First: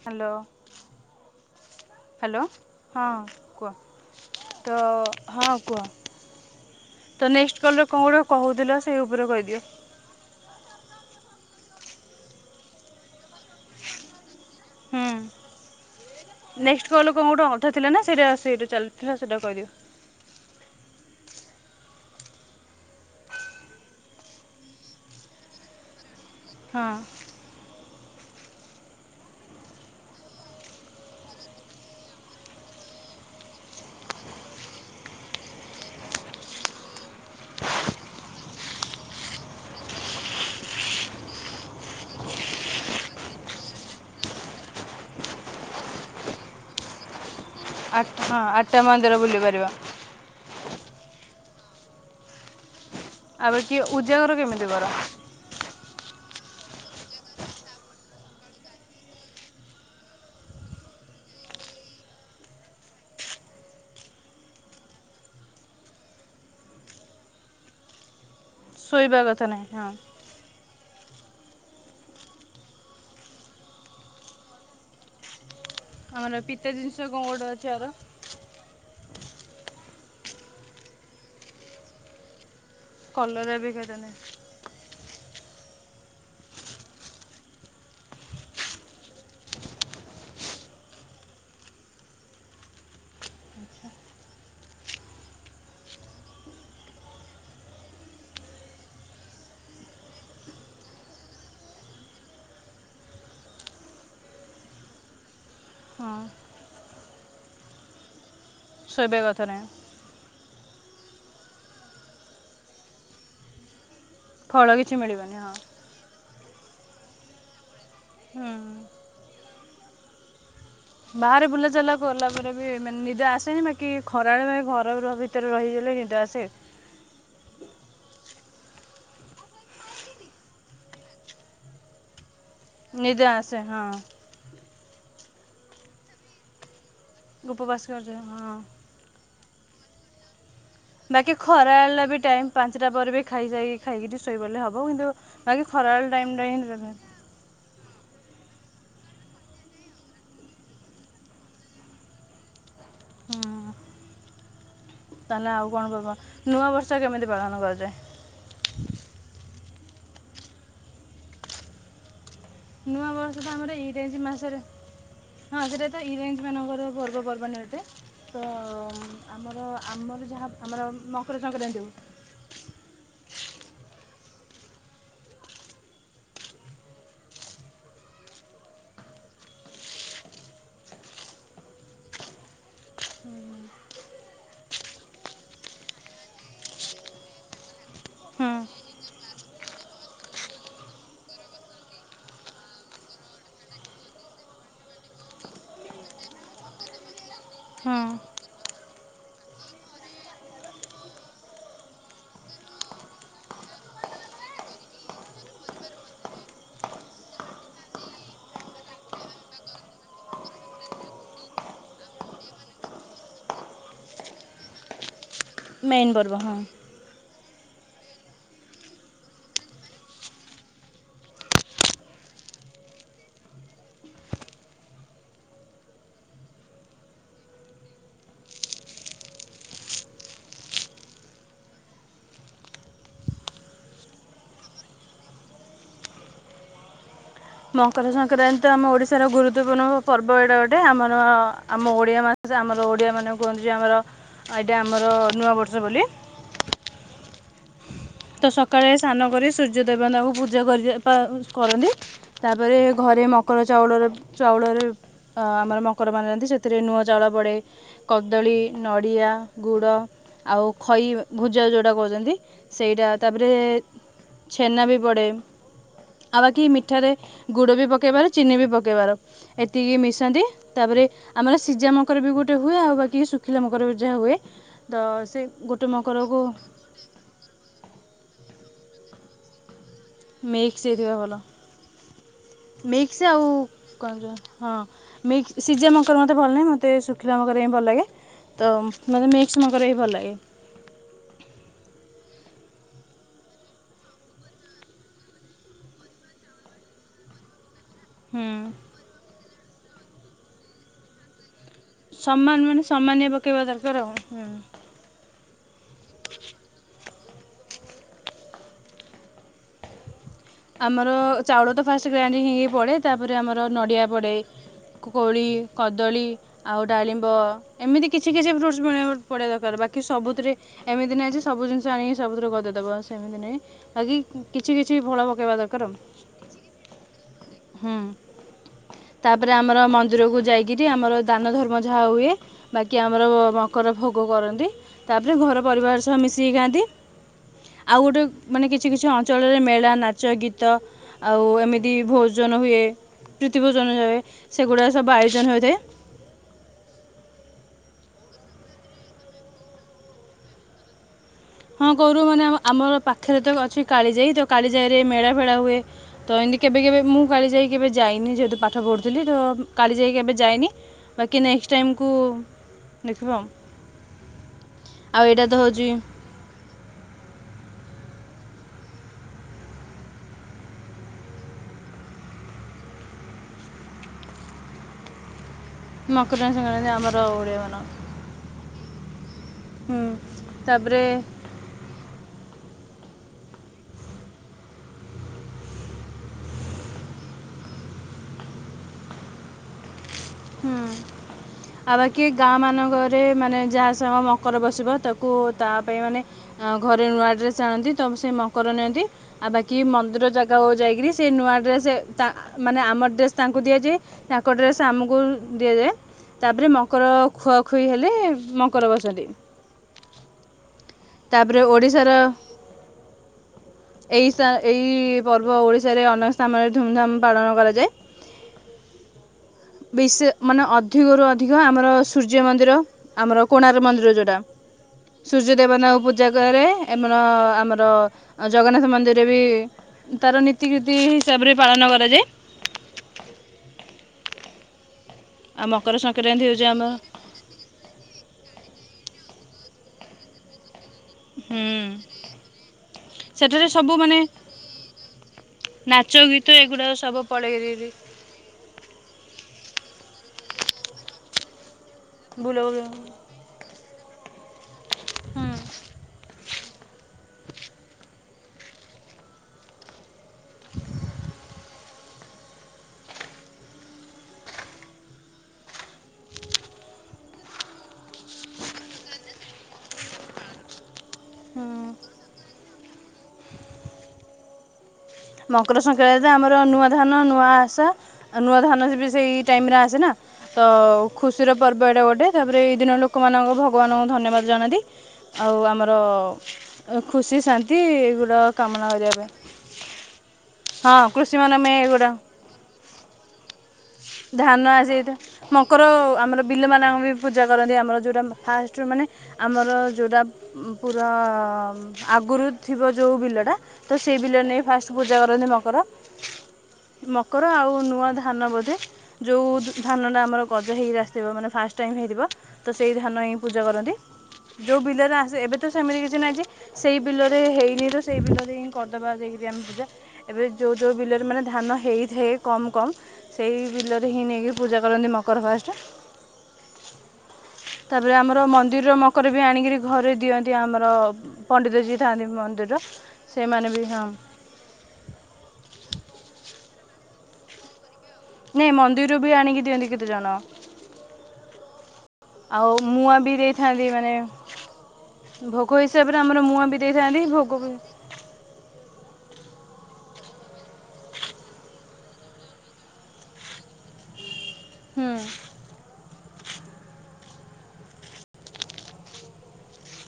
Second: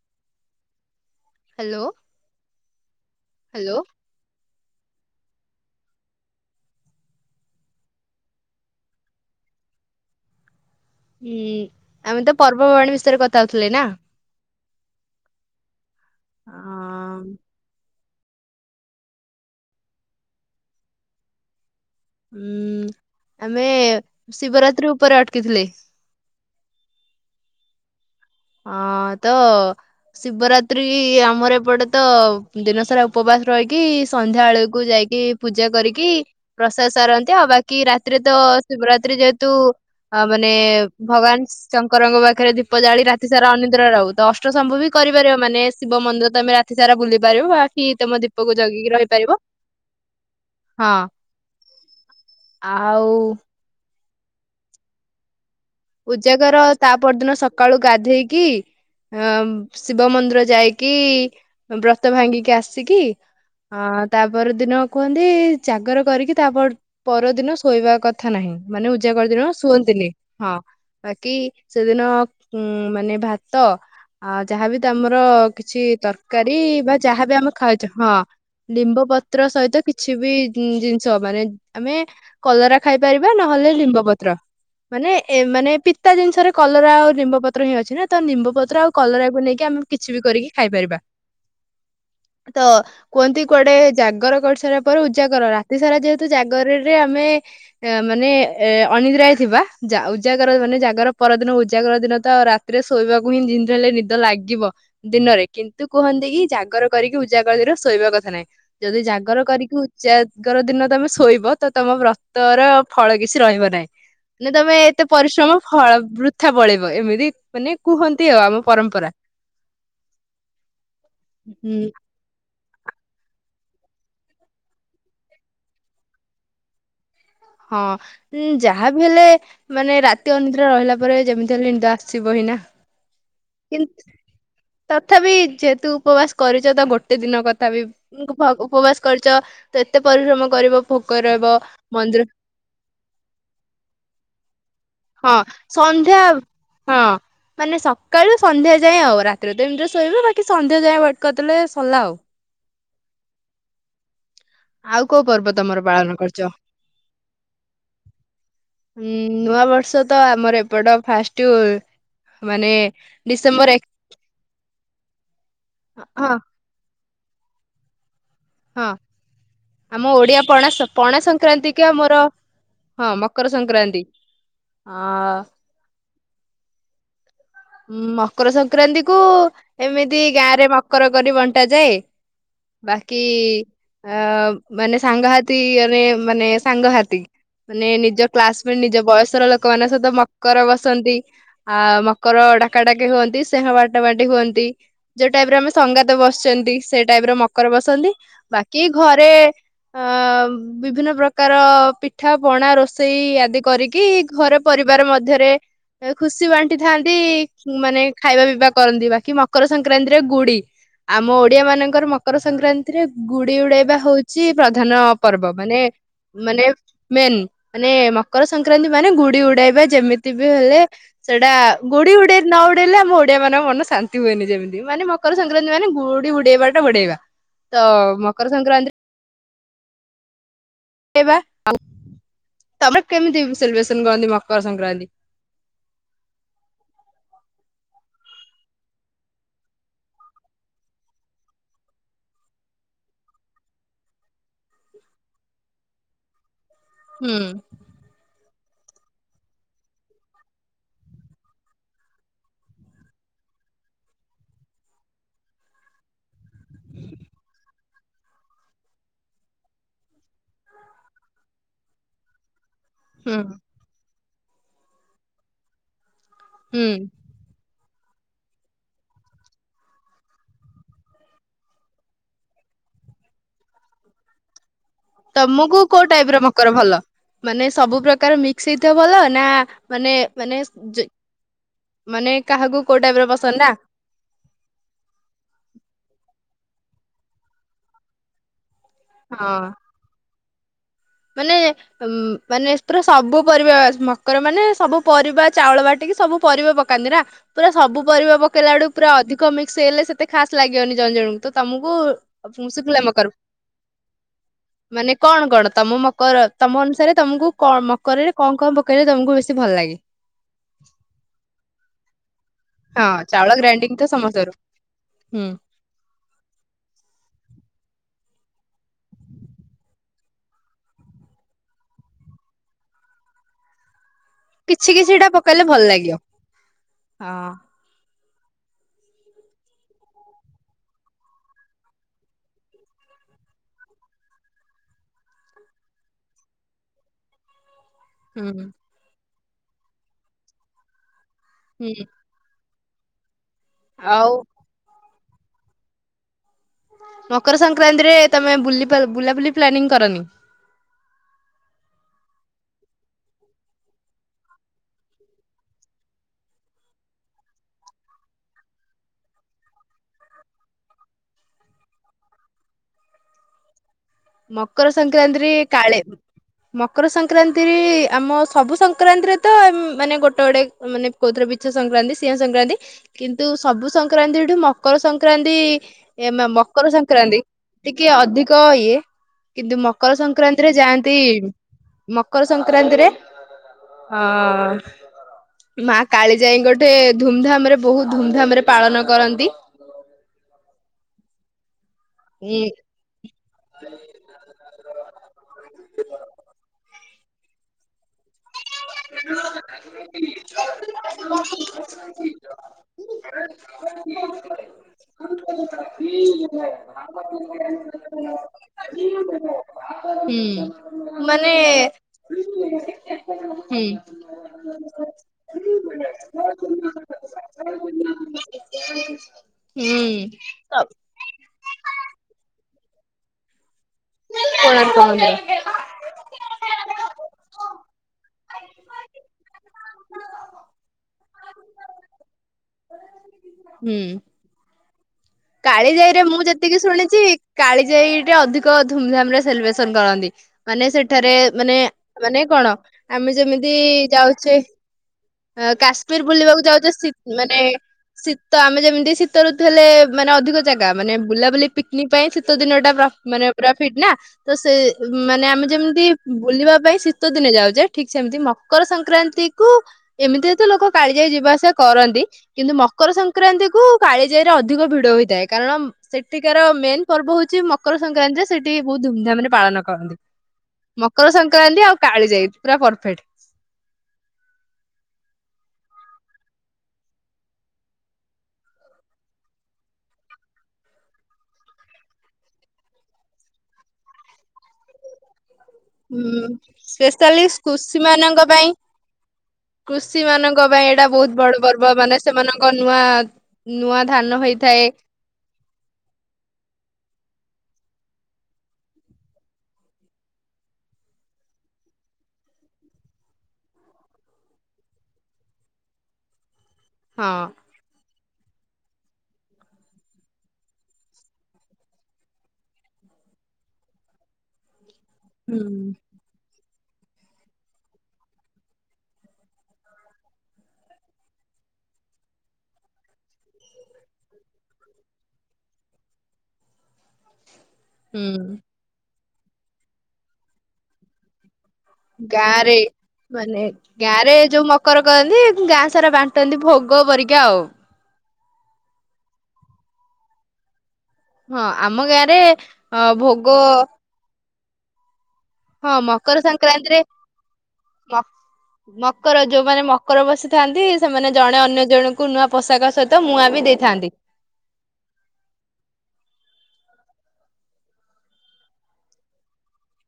Hello hello hello ହଁ କୁଅ। Hello ତ ହଁ କୁହ ତ ନେକ୍ସଟ କଲ୍ରେ କଣ ଗୋଟଏ କହୁଥିଲ ସେଇ ଉପରେ କହିଦିଅ। ହୁଁ ଆମେ ତ ପର୍ବପର୍ବାଣିୀ ବିଷୟରେ କଥା ହଉଥିଲେ ନା? ହଁ। ନେକ୍ସଟ କହ ଅଁ ଲୋକଣ ଗୋଟ ଅଧର ଥିଲେ ନା? ସେଇଟା ଆ ସେଇଟା ଚାଲ ସେଇଟା କହିଦିଅ। ହୁଁ ଆମେ ଶିବରାତ୍ରି ଉପରେ ଅଟକିଥିଲେ। ହଁ। ହଁ ତ ଶିବରାତ୍ରି ଆମର ଏପଟେ ତ ଦିନସାରା ଉପବାସ ରହିକି ସନ୍ଧ୍ୟା ବଳକୁ ଯାଇକି ପୂଜା କରିକି ପ୍ରସାଦ ସାରନ୍ତି ଆଉ ବାକି ରାତିରେ ତ ଶିବରାତି ଯେହେତୁ ମାନେ ଭଗବାନ ଶଙ୍କରଙ୍କ ପାଖରେ ଦୀପ ଜାଳି ରାତି ରାତି ସାରା ଅନିଦ୍ରା ରହୁ ତ ଅଷ୍ଟସମ୍ଭବ ବି କରିପାରିବ ମାନେ ଶିବ ମନ୍ଦିର ତ ଆମେ ରାତି ସାରା ବୁଲି ପାରିବ ବା କି ଆଠ ତମ ହଁ ଦୀପକୁ ଆଠଟା ଜଗିକି ମନ୍ଦିର ରହିପାରିବ ବୁଲି ପାରିବା। ହଁ ଆ ଆଉ ଉଜଯାଗର କେମିତି କର। ପୂଜାଗର ତା ପରଦିନ ସକାଳୁ ଗାଧେଇକି ଅ ଶିବ ମନ୍ଦିର ଯାଇକି ବ୍ରତ ଭାଙ୍ଗିକି ଆସିକି ଅ ତା ପର ଦିନ କୁହନ୍ତି ଜାଗର କରିକି ତାପ ପରଦିନ ଶୋଇବା କଥା। କ ନାହିଁ ମାନେ ଉଜା ଶୋଇବା କଥା କରିଦିନ ନାହିଁ ହଁ ଶୁଅନ୍ତିଥିଲି ହଁ ବାକି ସେଦିନ ଉ ମାନେ ଭାତ ଆ ଯାହାବ ତମର କିଛି ଆମର ତରକାରୀ ପିତା ବା ଜିନିଷ କଣ ଯାହାବ ଗୋଟେ ଆମେ ଅଛି ଆର ଖାଉଛେ ହଁ ଲିମ୍ବ ପତ ପତ୍ର ସହିତ କିଛି ବି ଜିନିଷ ମାନେ ଆମେ କଲରା ଖାଇପାରିବା କଲରା ବି ନହେଲେ କଥା ଲିମ୍ବ ନାହିଁ ପତ୍ର ମାନେ ଏ ମାନେ ପିତା ଜିନିଷରେ କଲରା ଆଉ ନିମ୍ବପତ୍ର ହିଁ ଅଛି ନା ତ ନିମ୍ବପତ୍ର ଆଉ କଲରାକୁ ନେଇକି ଆମେ କିଛି ବି କରିକି ଖାଇପାରିବା ତ କୁହନ୍ତି କୁଆଡେ ଜାଗର କରିସାରା ପରେ ଉଜାଗର ରାତି ସାରା ଯେହେତୁ ଜାଗରରେ ଆମେ ମାନେ ଅନିନ୍ଦ୍ରାଏ ଥିବା। ଉଜାଗର ମାନେ ଜାଗର ପରଦିନ ଉଜାଗର ଦିନ ତଉ ରାତିରେ ଶୋଇବାକୁ ହିଁିନ ହେଲେ ନିଦ ଲାଗିବ ଦିନରେ କିନ୍ତୁ ହଁ କୁହନ୍ତି କି ଜାଗର କରିକି ଉଜାଗର ଦିନ ଶୋଇବା କଥା ନାହିଁ। ଯଦି ଶୋଇବା କଥା ଜାଗର ନାହିଁ। କରିକି ଉ ଦିନ ତମେ ଶୋଇବ ତ ତମ ବ୍ରତର ଫଳ କିଛି ରହିବ ନାହିଁ। ନ ଫଳ ତମେ କିଛି ଏତେ ମିଳିବନି ହଁ ପରିଶ୍ରମ ଫଳ ବୃଥା ପଳେଇବ। ଏମିତି ମାନେ କୁହନ୍ତି ଆ ଆମ ହୁଁ। ପରମ୍ପରା। ବାହାରେ ବୁଲା ହୁଁ। ଚାଲା କଲା ବେ ରେ ବି ମାନେ ନିଦ ଆସେନି ବାକି ଖରାରେ ଭାଇ ଘର ଭିତରେ ରହିଗଲେ ନିଦ ଆସେ। ହଁ ଉଁ, ଯାହାବି ହେଲେ ନିଦେ ଆସେ ହଁ। କିନ୍ତୁ ତଥାପି ଯେହେତୁ ଉପବାସ କରିୁଚ ତ ଗୋ କେତେ ଦିନ କଥା ବି ଉପବାସ କରିଛ ଉଁ, ହଁ ପ-ଉପବାସ କରି ତ ତ ଏତେ ପରିଶ୍ରମ କରିବ ଭୋକ ବାକି ରହିବ ଖରା ଆଇଲା ବି ମନ୍ଦିର ଟାଇ ପାଞ୍ଚଟା ପରେ ବି ଖାଇସାରି ଖାଇକିରି ଶୋଇପଡିଲେ ହବ କିନ୍ତୁ ହଁ ବାକି ଖରାବେଳ ସନ୍ଧ୍ୟା ଟାଇମ୍ଟା ହିଁ ହୁଁ। ହଁ ମାନେ ସ କାଲି ସନ୍ଧ୍ୟା ଯାଏଁ, ଆଉ ରାତିରେ ତ ଏମିତି ଶୋଇବୁ ବାକି ସନ୍ଧ୍ୟା ଯାଏଁ ୱେଟ କରିଦେଲେ ସଲା ଆଉ। ହୁଁ। ଆଉ କୋଉ ପର୍ବ ତାହେଲେ ଆଉ ତମର କଣ ପାଳନ ପର୍ବ? କରିଛ? ନୂଆବର୍ଷ କେମିତି ପାଳନ କରାଯାଏ? ସେ ତ ଆମର ଏପଟ ଫାଷ୍ଟୁ ନୂଆ ବର୍ଷ ତ ଆମର ଇରେଞ୍ଜ ମାସରେ ହଁ ସେଟା ତ ହଁ ଇରେଞ୍ଜ ମାନଙ୍କର ପର୍ବ। ପର୍ବ ନା ଏବେ। ହଁ ଆମ ଓଡିଆ ଯାହା ପଣା ଆମର ସ-ପଣା ମକର ସଂକ୍ରାନ୍ତି କି ହଉ ଆମର ହଁ ମକର ସଂକ୍ରାନ୍ତି। ଓ ଉଁ, ମକର ସଂକ୍ରାନ୍ତି କୁ ଏମିତି ଗାଁରେ ମକର କରି ବଣ୍ଟାାଯାଏ, ବାକି ଅ, ମାନେ ସାଙ୍ଗ ହାତୀ ଇଏରେ ମାନେ ସାଙ୍ଗ ହାତୀ ମାନେ ନିଜ ହଁ କ୍ଲାସମେଟ ନିଜ ବୟସର ଲୋକ ମାନଙ୍କ ସହିତ ମକର ବସନ୍ତି ଆ, ମ କର ଡାକା ଡାକି ହୁଅନ୍ତି, ସ୍ନେହ ବାଟା ବାଣ୍ଟି ହୁଅନ୍ତି, ଯୋଉ ଟାଇପ୍ ର ଆମେ ସଙ୍ଗାତ ବସୁଚନ୍ତି, ସେ ଟାଇପ୍ ର ମକର ବସନ୍ତି, ହଁ ବାକି ଘରେ ଅ, ବିଭିନ୍ନ ପ୍ରକାର ପିଠା ପଣା ରୋଷେଇ ଆଦି କରିକି ଘରେ ପରିବାର ମଧ୍ୟରେ ଏ ଖୁସି ବାଣ୍ଟି ଥାନ୍ତି ମାନେ ଖାଇବା ପିଇବା କରନ୍ତି, ବାକି ମକର ସଂକ୍ରାନ୍ତିରେ ଗୁଡି ଆମ ଓଡିଆ ମାନଙ୍କର ମକର ସଂକ୍ରାନ୍ତିରେ ଗୁଡି ଉଡେଇବା ହଉଚି ପ୍ରଧାନ ପର୍ବ ମାନେ ମେନ୍ ପର୍ବ ହଁ। ମାନେ ମେନ୍ ମାନେ ମକର ସଂକ୍ରାନ୍ତି ମାନେ ଗୁଡି ଉଡେଇବା ଯେମିତି ବି ହେଲେ ସେଟା ଗୁଡି ଉଡେଇ ନ ଉଡେଇଲେ ଆମ ଓଡିଆ ମାନଙ୍କ ମନ ଶାନ୍ତି ହୁଏନି ଯେମିତି, ମାନେ ମକର ସଂକ୍ରାନ୍ତି ମାନେ ଗୁଡି ଉଡେଇବାଟା ଉଡେଇବା ତ ମକର ସଂକ୍ରାନ୍ତି [inaudible] ବା [inaudible] ତୋମେ କେମିତି ସେଲିବ୍ରେସନ କରନ୍ତି ମକର ସଂକ୍ରାନ୍ତ? ମକର ସଂକ୍ରାନ୍ତି ତ ଆମ ଓଡ଼ିଶାର ଗୁରୁତ୍ୱପୂର୍ଣ୍ଣ ପର୍ବ ଏଇଟା ଗୋଟେ, ଆମର ଆମ ଓଡ଼ିଆ ମାସ ଆମର ଓଡ଼ିଆ ମାନେ କୁହନ୍ତି ଯେ ଆମର ଏଇଟା ଆମର ନୂଆବର୍ଷ ବୋଲି। ହୁଁ। ତ ସକାଳେ ସ୍ନାନ କରି ସୂର୍ଯ୍ୟ ଦେବତାଙ୍କୁ ପୂଜା କରି ପା-କରନ୍ତି, ତାପରେ ଘରେ ମକର ଚାଉଳର ଚାଉଳରେ ଅ, ଆମର ମକର ମାନାନ୍ତି, ସେଥିରେ ନୂଆ ଚାଉଳ ପଡ଼େ କଦଳୀ ନଡ଼ିଆ ଗୁଡ଼ ଆଉ ଖଇ ଭୁଜା ଯୋଉଟା କହୁଚନ୍ତି। ସେଇଟା ହୁଁ ତାପରେ ଛେନା ବି ପଡ଼େ। ଆଉ ବାକି ହୁଁ ମିଠାାରେ ଗୁଡ ବି ପକ କେବାର ଚିନି ବି ପକେଇବାର ଏତିକି ମିଶାନ୍ତି, ତାପରେ ଆମର ସିଜା ମକର ବି ଗୋଟେ ହୁଏ, ଆଉ ବାକି ଶୁଖିଲା ମକର ଉଝା ହୁଏ। ତ ସେ ତୋମକୁ ଗୋଟେ କୋଉ ଟାଇପ୍ ମକରକୁ ର ମକର ଭଲ? ମାନେ ସବୁ ପ୍ରକାର ମିକ୍ସ ହେଇଥିବ ଭଲ, ନା ମାନେ ମାନେ ମିକ୍ସ ହେଇଥିବା ଭଲ ମାନେ କାହାକୁ କୋଉ ଟାଇପ ର ମିକ୍ସ ଆଉ ପସନ୍ଦ ନା କଣ ଯୋ, ହଁ ମିକ୍ସ ସିଜା ମଙ୍କର ମୋତେ ଭଲ ନାହିଁ, ମତ ତେ ଶୁଖିଲା ମକର ହିଁ ଭଲ ଲାଗେ ତ ମୋତେ ହଁ ମିକ୍ସ ମକର ହିଁ ଭଲ ଲାଗେ। ମାନେ ଉ ମାନେ ପୁରା ସବୁ ପରିବା ମକର ମାନେ ସବୁ ପରିବା ଚାଉଳ ବାଟିକି ସବୁ ପରିବା ପକାନ୍ତି ନା ପୁରା ସବୁ ପରିବା ହୁଁ ପକାଇେଇା ବଡୁ ପୁରା ଅଧିକ ମି ସେ ହେଲେ ସେତେ ଖାସ ଲାଗିବନି ଜଣ ଜଣ। ତ ତମକୁ ସମାନ ମାନେ ଶଖିଲ ସମାନିଆ ମକାର ପକାଇବା ଦରକାର ଆଉ ହୁଁ। ମାନେ କଣ କଣ? ତମ ମକର ତମ ଅନୁସାରେ ତମକୁ ମକରରେ କଣ କଣ ପକେଇଲେ ତମକୁ ବେଶୀ ଭଲ ଲାଗେ। ଆମର ଚାଉଳ ତ ଫାଷ୍ଟ ଗ୍ରାଇଣ୍ଡ ହେଇକି ପଡ଼େ ହଁ ତାପରେ ଚାଉଳ ଆମର ଗ୍ରାଇଣ୍ଡିଙ୍ଗ ନଡ଼ିଆ ତ ପଡ଼େ ସମସ୍ତଙ୍କର କୋଳି ହୁଁ କଦଳୀ ଆଉ ଡାଳିମ୍ବ ଏମିତି କିଛି କିଛି ଫ୍ରୁଟ ପଡିବା ଦରକାର ବାକି ସବୁଥିରେ ଏମିତି ନାହିଁ ସବୁ ଜିନିଷ ଆଣିକି ସବୁଥିରେ ଗଦେଇଦବ ସେମିତି ନାଇଁ। ଆ କି କିଛି କିଛି ଭଳ କହଲେ ଭଲ ଲାଗିବ ହଁ। ହୁଁ ତାପରେ ଆମର ମନ୍ଦିରକୁ ଯାଇକରି ଆମର ଦାନ ଧର୍ମ ଯାହା ହୁଏ ବାକି ଆମର ମକର ଭୋଗ କରନ୍ତି ତାପରେ ଘର ପରିବାର ସହ ମିଶିିଥାନ୍ତି। ଆଉ ଗୋଟେ ହୁଁ ମାନେ କିଛି କିଛି ଅ ଞ୍ଚଳରେ ମେଳା ନା ଚ ଗୀତ ଆଉ ଏମିତି ହୁଁ ଭୋଜନ ହୁଏ [unintelligible] ରୀତି ଭୋଜନ ଯାଏ ଆଉ ସେଗୁଡ଼ା ସବୁ ଆୟୋ ଜନ୍ ହୋଇଥାଏ ମକର ସଂକ୍ରାନ୍ତିରେ ତମେ ବୁଲି ପା ବୁଲାବୁଲି ପ୍ଲାନିଂ କରନି। ହଁ କରୁ ମାନେ ଆମର ପାଖରେ ତ ଅଛି କାଳିଜାଇ ତ କାଳିଜାଇରେ ମେଳା ଫେଳା ହୁଏ ତ ଏମିତି କେବେ କେବେ ମୁଁ କାଳି ଯାଇକ କେବେ ଯାଇନି ଯେହେତୁ ପାଠ ପଢ଼ୁଥିଲି ତ କାଳିଜାଇ କେବେ ଯାଇନି ବାକି ନେକ୍ସଟ ଟାଇମକୁ ଦେଖିବା ଆଉ। ମକର ଆଉ ଏଇଟା ସଂକ୍ରାନ୍ତିରେ ତ ହେଉଛି କାଳେ ମକର ସଂକ୍ରାନ୍ତିରେ ଆମ ସବୁ ସଂକ୍ରାନ୍ତିରେ ତ ମାନେ ଗୋଟେ ଗୋଟେ ମାନେ କହୁଥିଲେ ବିଛା ସଂକ୍ରାନ୍ତି, ସିଂହ ସଂକ୍ରାନ୍ତି କିନ୍ତୁ ସବୁ ସଂକ୍ରାନ୍ତିଠୁ ମକର ସଂକ୍ରାନ୍ତି ଏ ମକର ସଂକ୍ରାନ୍ତି ଟିକେ ଅଧିକ ଇଏ କିନ୍ତୁ ହୁଁ ମକର ସଂକ୍ରାନ୍ତିରେ ତା'ପରେ ଯାଆନ୍ତି ମକର ସଂକ୍ରାନ୍ତିରେ ହଁ ମା କାଳିଜାଇ ଗୋଟେ ଧୁମଧାମ ରେ ବହୁତ ଧୁମଧାମ ରେ ପାଳନ କରନ୍ତି। ହୁଁ ଆ ବାକି ଗାଁ ମାନଙ୍କରେ ମାନେ ଯାହା ସହ ମକର ବସିବ ତାକୁ [unintelligible] ତା ପାଇଁ ମାନେ ଅଁ ଘରେ ନୂଆ ଡ୍ରେସ୍ ଆଣନ୍ତି ତ ସେ ମ କର ନିଅନ୍ତି ଆଉ ବାକି ମନ୍ଦିର ଜାଗା ଯାଇକିରି ସେ ନୂଆ ଡ୍ରେସ ମାନେ ଆମ ଡ୍ରେସ୍ ତାଙ୍କୁ ଦିଆଯାଏ ତାଙ୍କ ଡ୍ରେସ୍ ଆମକୁ ଦିଆଯାଏ ହୁଁ ତାପରେ ମକର ଖୁଆଖୁଇ ହେଲେ ମକର ବସନ୍ତି। ମାନେ ତାପରେ ଓଡ଼ିଶାର ହୁଁ ହୁଁ ଏଇସ ଏହି ପର୍ବ ଓଡ଼ିଶାରେ ଅନେକ ସ୍ଥାନରେ ଧୁମ୍ ଧାମ ପାଳନ କରାଯାଏ ବିଶେ ମାନେ ଅ ଅଧିକରୁ ଅଧିକ ଆମର ସୂର୍ଯ୍ୟ ମନ୍ଦିର ଆମର କୋଣାର୍ ମନ୍ଦିର କୋଣାର୍କ [unintelligible] ମନ୍ଦିର। ସୂର୍ଯ୍ୟ ଦେବତାକୁ ପୂଜା କରେ ଆମର ଆମର ଆଉ ଜଗନ୍ନାଥ ମନ୍ଦିରରେ ବି ତାର ନୀତିକୀତି ହିସାବରେ ପାଳନ କରାଯାଏ। ହୁଁ ଆଉ ମକର କାଳିଜାଇ ରେ ମୁଁ ସଂକ୍ରାନ୍ତି ହେଉଛି ଯେତିକି ଆମ ଶୁଣିଛି କାଳିଜାଇରେ ଅଧିକ ଧୁମଧାମରେ ସେଲିବ୍ରେସନ୍ କରନ୍ତି। ମାନେ ସେଠାରେ ମାନେ ହୁଁ ମାନେ କଣ ଆମେ ସେଠାରେ ଯେମିତି ସବୁ ମାନେ ଯାଉଛେ ଏ ନାଚ କାଶ୍ମୀର ଗୀତ ବୁଲିବାକୁ ଏଗୁଡ଼ାକ ଯାଉଛେ ସବୁ ମାନେ ପଳେଇ ଶୀତ ଆମେ ଯେମିତି ଶୀତରୁତୁ ହେଲେ ମାନେ ଅଧିକ ଜାଗା ମାନେ ବୁଲାବୁଲି। ପିକନିକ୍ ପାଇଁ ଶୀତ ବୁଲ ଦିନଟା ପୁରା ହୁଁ ମାନେ। ଫିଟ ନା ତ ସେ। ମାନେ ଆମେ ଯେମିତି ବୁଲିବା ପାଇଁ ଶୀତ ଦିନେ ଯାଉଛେ। ଠିକ ସେମିତି ମକର ସଂକ୍ରାନ୍ତି କୁ ଏମିତି ତର ଲୋକ କାଳିଜାଇ ଯିବା ଆସିବା କରନ୍ତି। କିନ୍ତୁ ମକର ସଂକ୍ରାନ୍ତି କୁ କାଳିଜାଇର ଅ ଅଧିକ ଭିଡ ହୋଇଥାଏ କାରଣ ସେଠିକାର ମେନ୍ ପର୍ବ ହଉଚି ମକର ସଂକ୍ରାନ୍ତିରେ ସେଠି ବହୁତ ଧୁମଧାମରେ ପାଳନ କରନ୍ତି। ମକର ସଂକ୍ରାନ୍ତି ହୁଁ ଆଉ କାଳି ଜାଇ। ପୁରା ପରଫେକ୍ଟ। ମକର ସଂକ୍ରାନ୍ତିରେ ଆମର ନୂଆ ଧାନ ନୂଆ ଆଶା ନୂଆ ଧାନ ବି ସେଇ ଟାଇମରେ ଆସେନା ତ ଖୁସିର ପର୍ବ ଏଇଟା ଗୋଟେ ତାପରେ ଏଇ ଦିନ ଲୋକମାନେ ଭଗବାନଙ୍କୁ ଧନ୍ୟବାଦ ଜଣାନ୍ତି। ଆଉ ଆମର ହୁଁ ଖୁସି ସ୍ପେଶାଲି ଶାନ୍ତି କୃଷି ଏଗୁଡ଼ା କାମନା କରିବା ପାଇଁ। ସେମାନଙ୍କ ପାଇଁ ହଁ ଏଇଟା ବହୁତ କୃଷିମାନେ ବଡ ଆମେ ପର୍ବ। ଏଗୁଡ଼ା ମାନେ ସେମାନଙ୍କ ନୂଆ ନୂଆ ଧାନ ଆ ହୋଇଥାଏ ସେତ ମକର ଆମର ବିଲ ମାନଙ୍କ ବି ପୂଜା କରନ୍ତି ଆମର ଯୋଉଟା ଫାଷ୍ଟ ମାନେ ଆମର ଯୋଉଟା ପୁରା ଆଗରୁ ଥିବ। ଯେଉଁ ବିଲଟା ତ ସେଇ ବିଲ ନେଇ ଫାଷ୍ଟ ପୂଜା କରନ୍ତି ମକର। ହଁ। ମକର ଆଉ ନୂଆ ଧା ଧାନବ ଯୋଉ ଧାନଟା ଆମର ଗଜା ହେଇକି ଆସିଥିବ ମାନେ ଫାଷ୍ଟ ଟାଇମ ହେଇଥିବ ତ ସେଇ ଧାନ ହିଁ ପୂଜା କରନ୍ତି ଯୋଉ ବିଲରେ ଆସେ ଏବେ ତ ହୁଁ। ସେମିତି କିଛି ନାହିଁ ଯେ ସେଇ ବିଲରେ ହେଇନି ତ ସେଇ ବିଲରେ ହିଁ କରିଦବା। ଯାଇକରି ଆମେ ପୂଜା ଏବେ ଯୋଉ ଯୋଉ ବିଲରେ ମାନେ ଧାନ ହେଇଥାଏ କମ୍ କମ୍। ସେଇ ବିଲରେ ହିଁ ନେଇକି ପୂଜା କରନ୍ତି ମକର ଫାଷ୍ଟ। ତାପରେ ଆମର ହୁଁ ମନ୍ଦିର ମ କକର ବି ଆଣିକରି ଘରେ ଦିଅନ୍ତି ଆମର। ପଣ୍ଡିତ ଯିଏ ଥାଆନ୍ତି ଗାଁ ମନ୍ଦିରର ରେ ମାନେ ସେମାନେ ବି ହଁ ଗାଁ ରେ ଯୋଉ ମକର କରନ୍ତି ଗାଁ ସାରା ବାଣ୍ଟନ୍ତି ଭୋଗ କରିକି। ଯାଉ। ନାଇଁ ମନ୍ଦିରରୁ ବି ଆଣିକି ଦିଅନ୍ତି କେତେଜଣ। ହଁ ଆମ ଗାଁରେ ଆଉ ଅ ମୁଆଁ ବି ଭୋଗ। ଦେଇଥାନ୍ତି ମାନେ ଭୋଗ ହଁ ହିସାବରେ ଆମର ମକର ମୁଆଁ ବି ସଂକ୍ରାନ୍ତିରେ ଦେଇଥାନ୍ତି ଭୋଗ ବି ମକ ମକର ଯୋଉମାନେ ମ ମକର ବସିଥାନ୍ତି। ସେମାନେ ଜଣେ ଅନ୍ୟ ଜଣଙ୍କୁ ନୂଆ ପୋଷାକ ସହିତ ମୁୂଆଁ ବି ଦେଇଥାନ୍ତି। ହୁଁ।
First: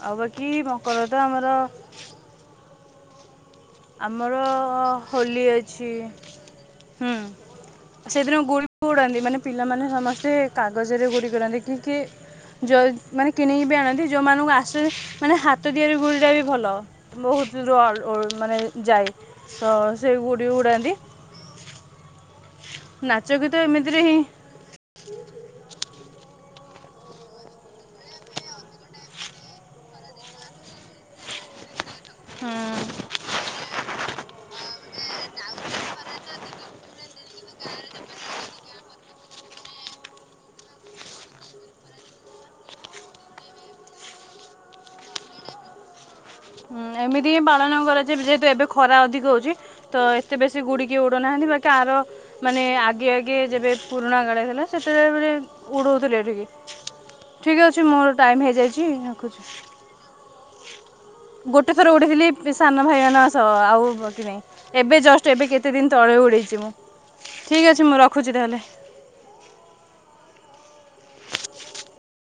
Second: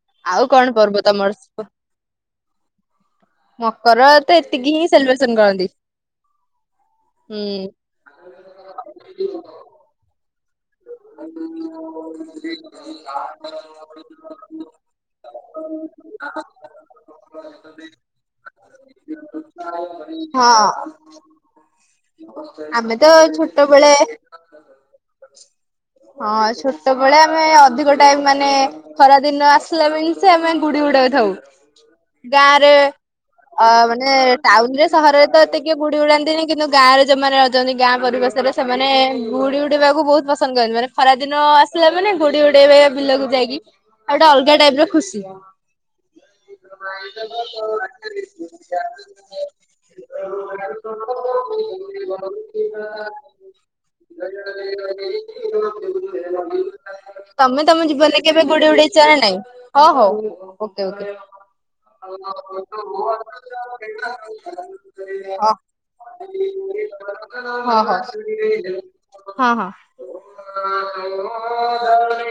ଆଉ ବାକି କଣ ପର୍ବ ମକର ତ ତମର ଆମର। ମକର ତ ଆମର ଏତିକି ହିଁ ସେଲିବ୍ରେସନ ହୋଲି କରନ୍ତି। ଅଛି ହୁଁ ସେଦିନ ଗୁଡିବି ଉଡ଼ାନ୍ତି ମାନେ ପିଲାମାନେ ସମସ୍ତେ। କାଗଜରେ ଗୁଡ଼ି କରନ୍ତି। କିଏକି କିଉ ମାନେ କିଣିକି ବି ଆଣନ୍ତି। ଯୋଉମାନଙ୍କୁ ଆସୁନି ମାନେ ହାତ ଦିଆରି ଗୁଡ଼ିଟା ବି ଭଲ ବହୁତ୍ ରବ ମାନେ। ଯାାଇ ତ ସେ ଗୁଡ଼ି ଉଡ଼ାନ୍ତି। ହଁ। ଆମେ ତ ନାଚ ଗୀତ ଛୋଟବେେଳେ ଏମିତିରେ ହିଁ ହଁ। ଛୋଟବେଳେ ଆମେ ଅଧିକ ଟାଇମ ମାନେ ଖରା ଦିନଆସିଲା ବି ସେ ଆମେ ଗୁଡି ଉୁଡ ଥାଉ। ଗାଁ ରେ ହୁଁ। ଆ ମାନେ ଟାଉନରେ। ସହରରେ ତ ଏତକି ବୁଡି ଉଡାନ୍ତିନି କିନ୍ତୁ। ଗାଁ ରେ ଯୋଉମାନେ ରହୁଛନ୍ତି ଗାଁ ପରିବେଶରେ ସେମାନେ ଗୁଡି ଉଡେଇବାକୁ ବହୁତ ପସନ୍ଦ କରନ୍ତି ମାନେ ଖରା ଦିନ ଆସିଲା ମାନେ ଘୁଡି ଉଡେଇବା ବିଲକୁ ଯାଇକି ଆଉ ଗୋଟେ ଅଲଗା ଟାଇପ ର ଖୁସି। ହୁଁ ଏମିତି ହିଁ ପାଳନ କରାଯ ଯେହେତୁ ଏବେ ଖରା ଅଧିକ ହଉଛି ତ ଏତେ ବେଶୀ ଗୁଡି କେହି ଉଡନାହାନ୍ତି ବାକି। ଆର ମାନେ ଆଗେ ଆଗେ ଯେବେ ପୁରୁଣା କାଳେ ଥିଲା ସେତେବେଳେ ଉଡଉଥିଲେ ଏଠିକି। ଠିକ୍ ତମେ ଅଛି ତମ ମୋର ଜୀବନରେ ଟାଇମ୍ କେବେ ଗୁଡ ହେଇଯାଇଛି ଉଡେଇଚ ନାହିଁ ରଖୁଛି। ହଁ ହଉ ଓକେ ଓକେ। ଗୋଟେ ଥର ଉଠିଥିଲି ସାନ ଭାଇ ମାନ ଆଉ କି ନାହିଁ ଏବେ ଜଷ୍ଟ ଏବେ କେତେ ଦିନ ତଳେ ଉଡେଇଛି ମୁଁ ଠିକ୍ ହଁ ଅଛି ମୁଁ ହଁ ରଖୁଛି ତାହେଲେ। ହଁ ହଁ। [unintelligible]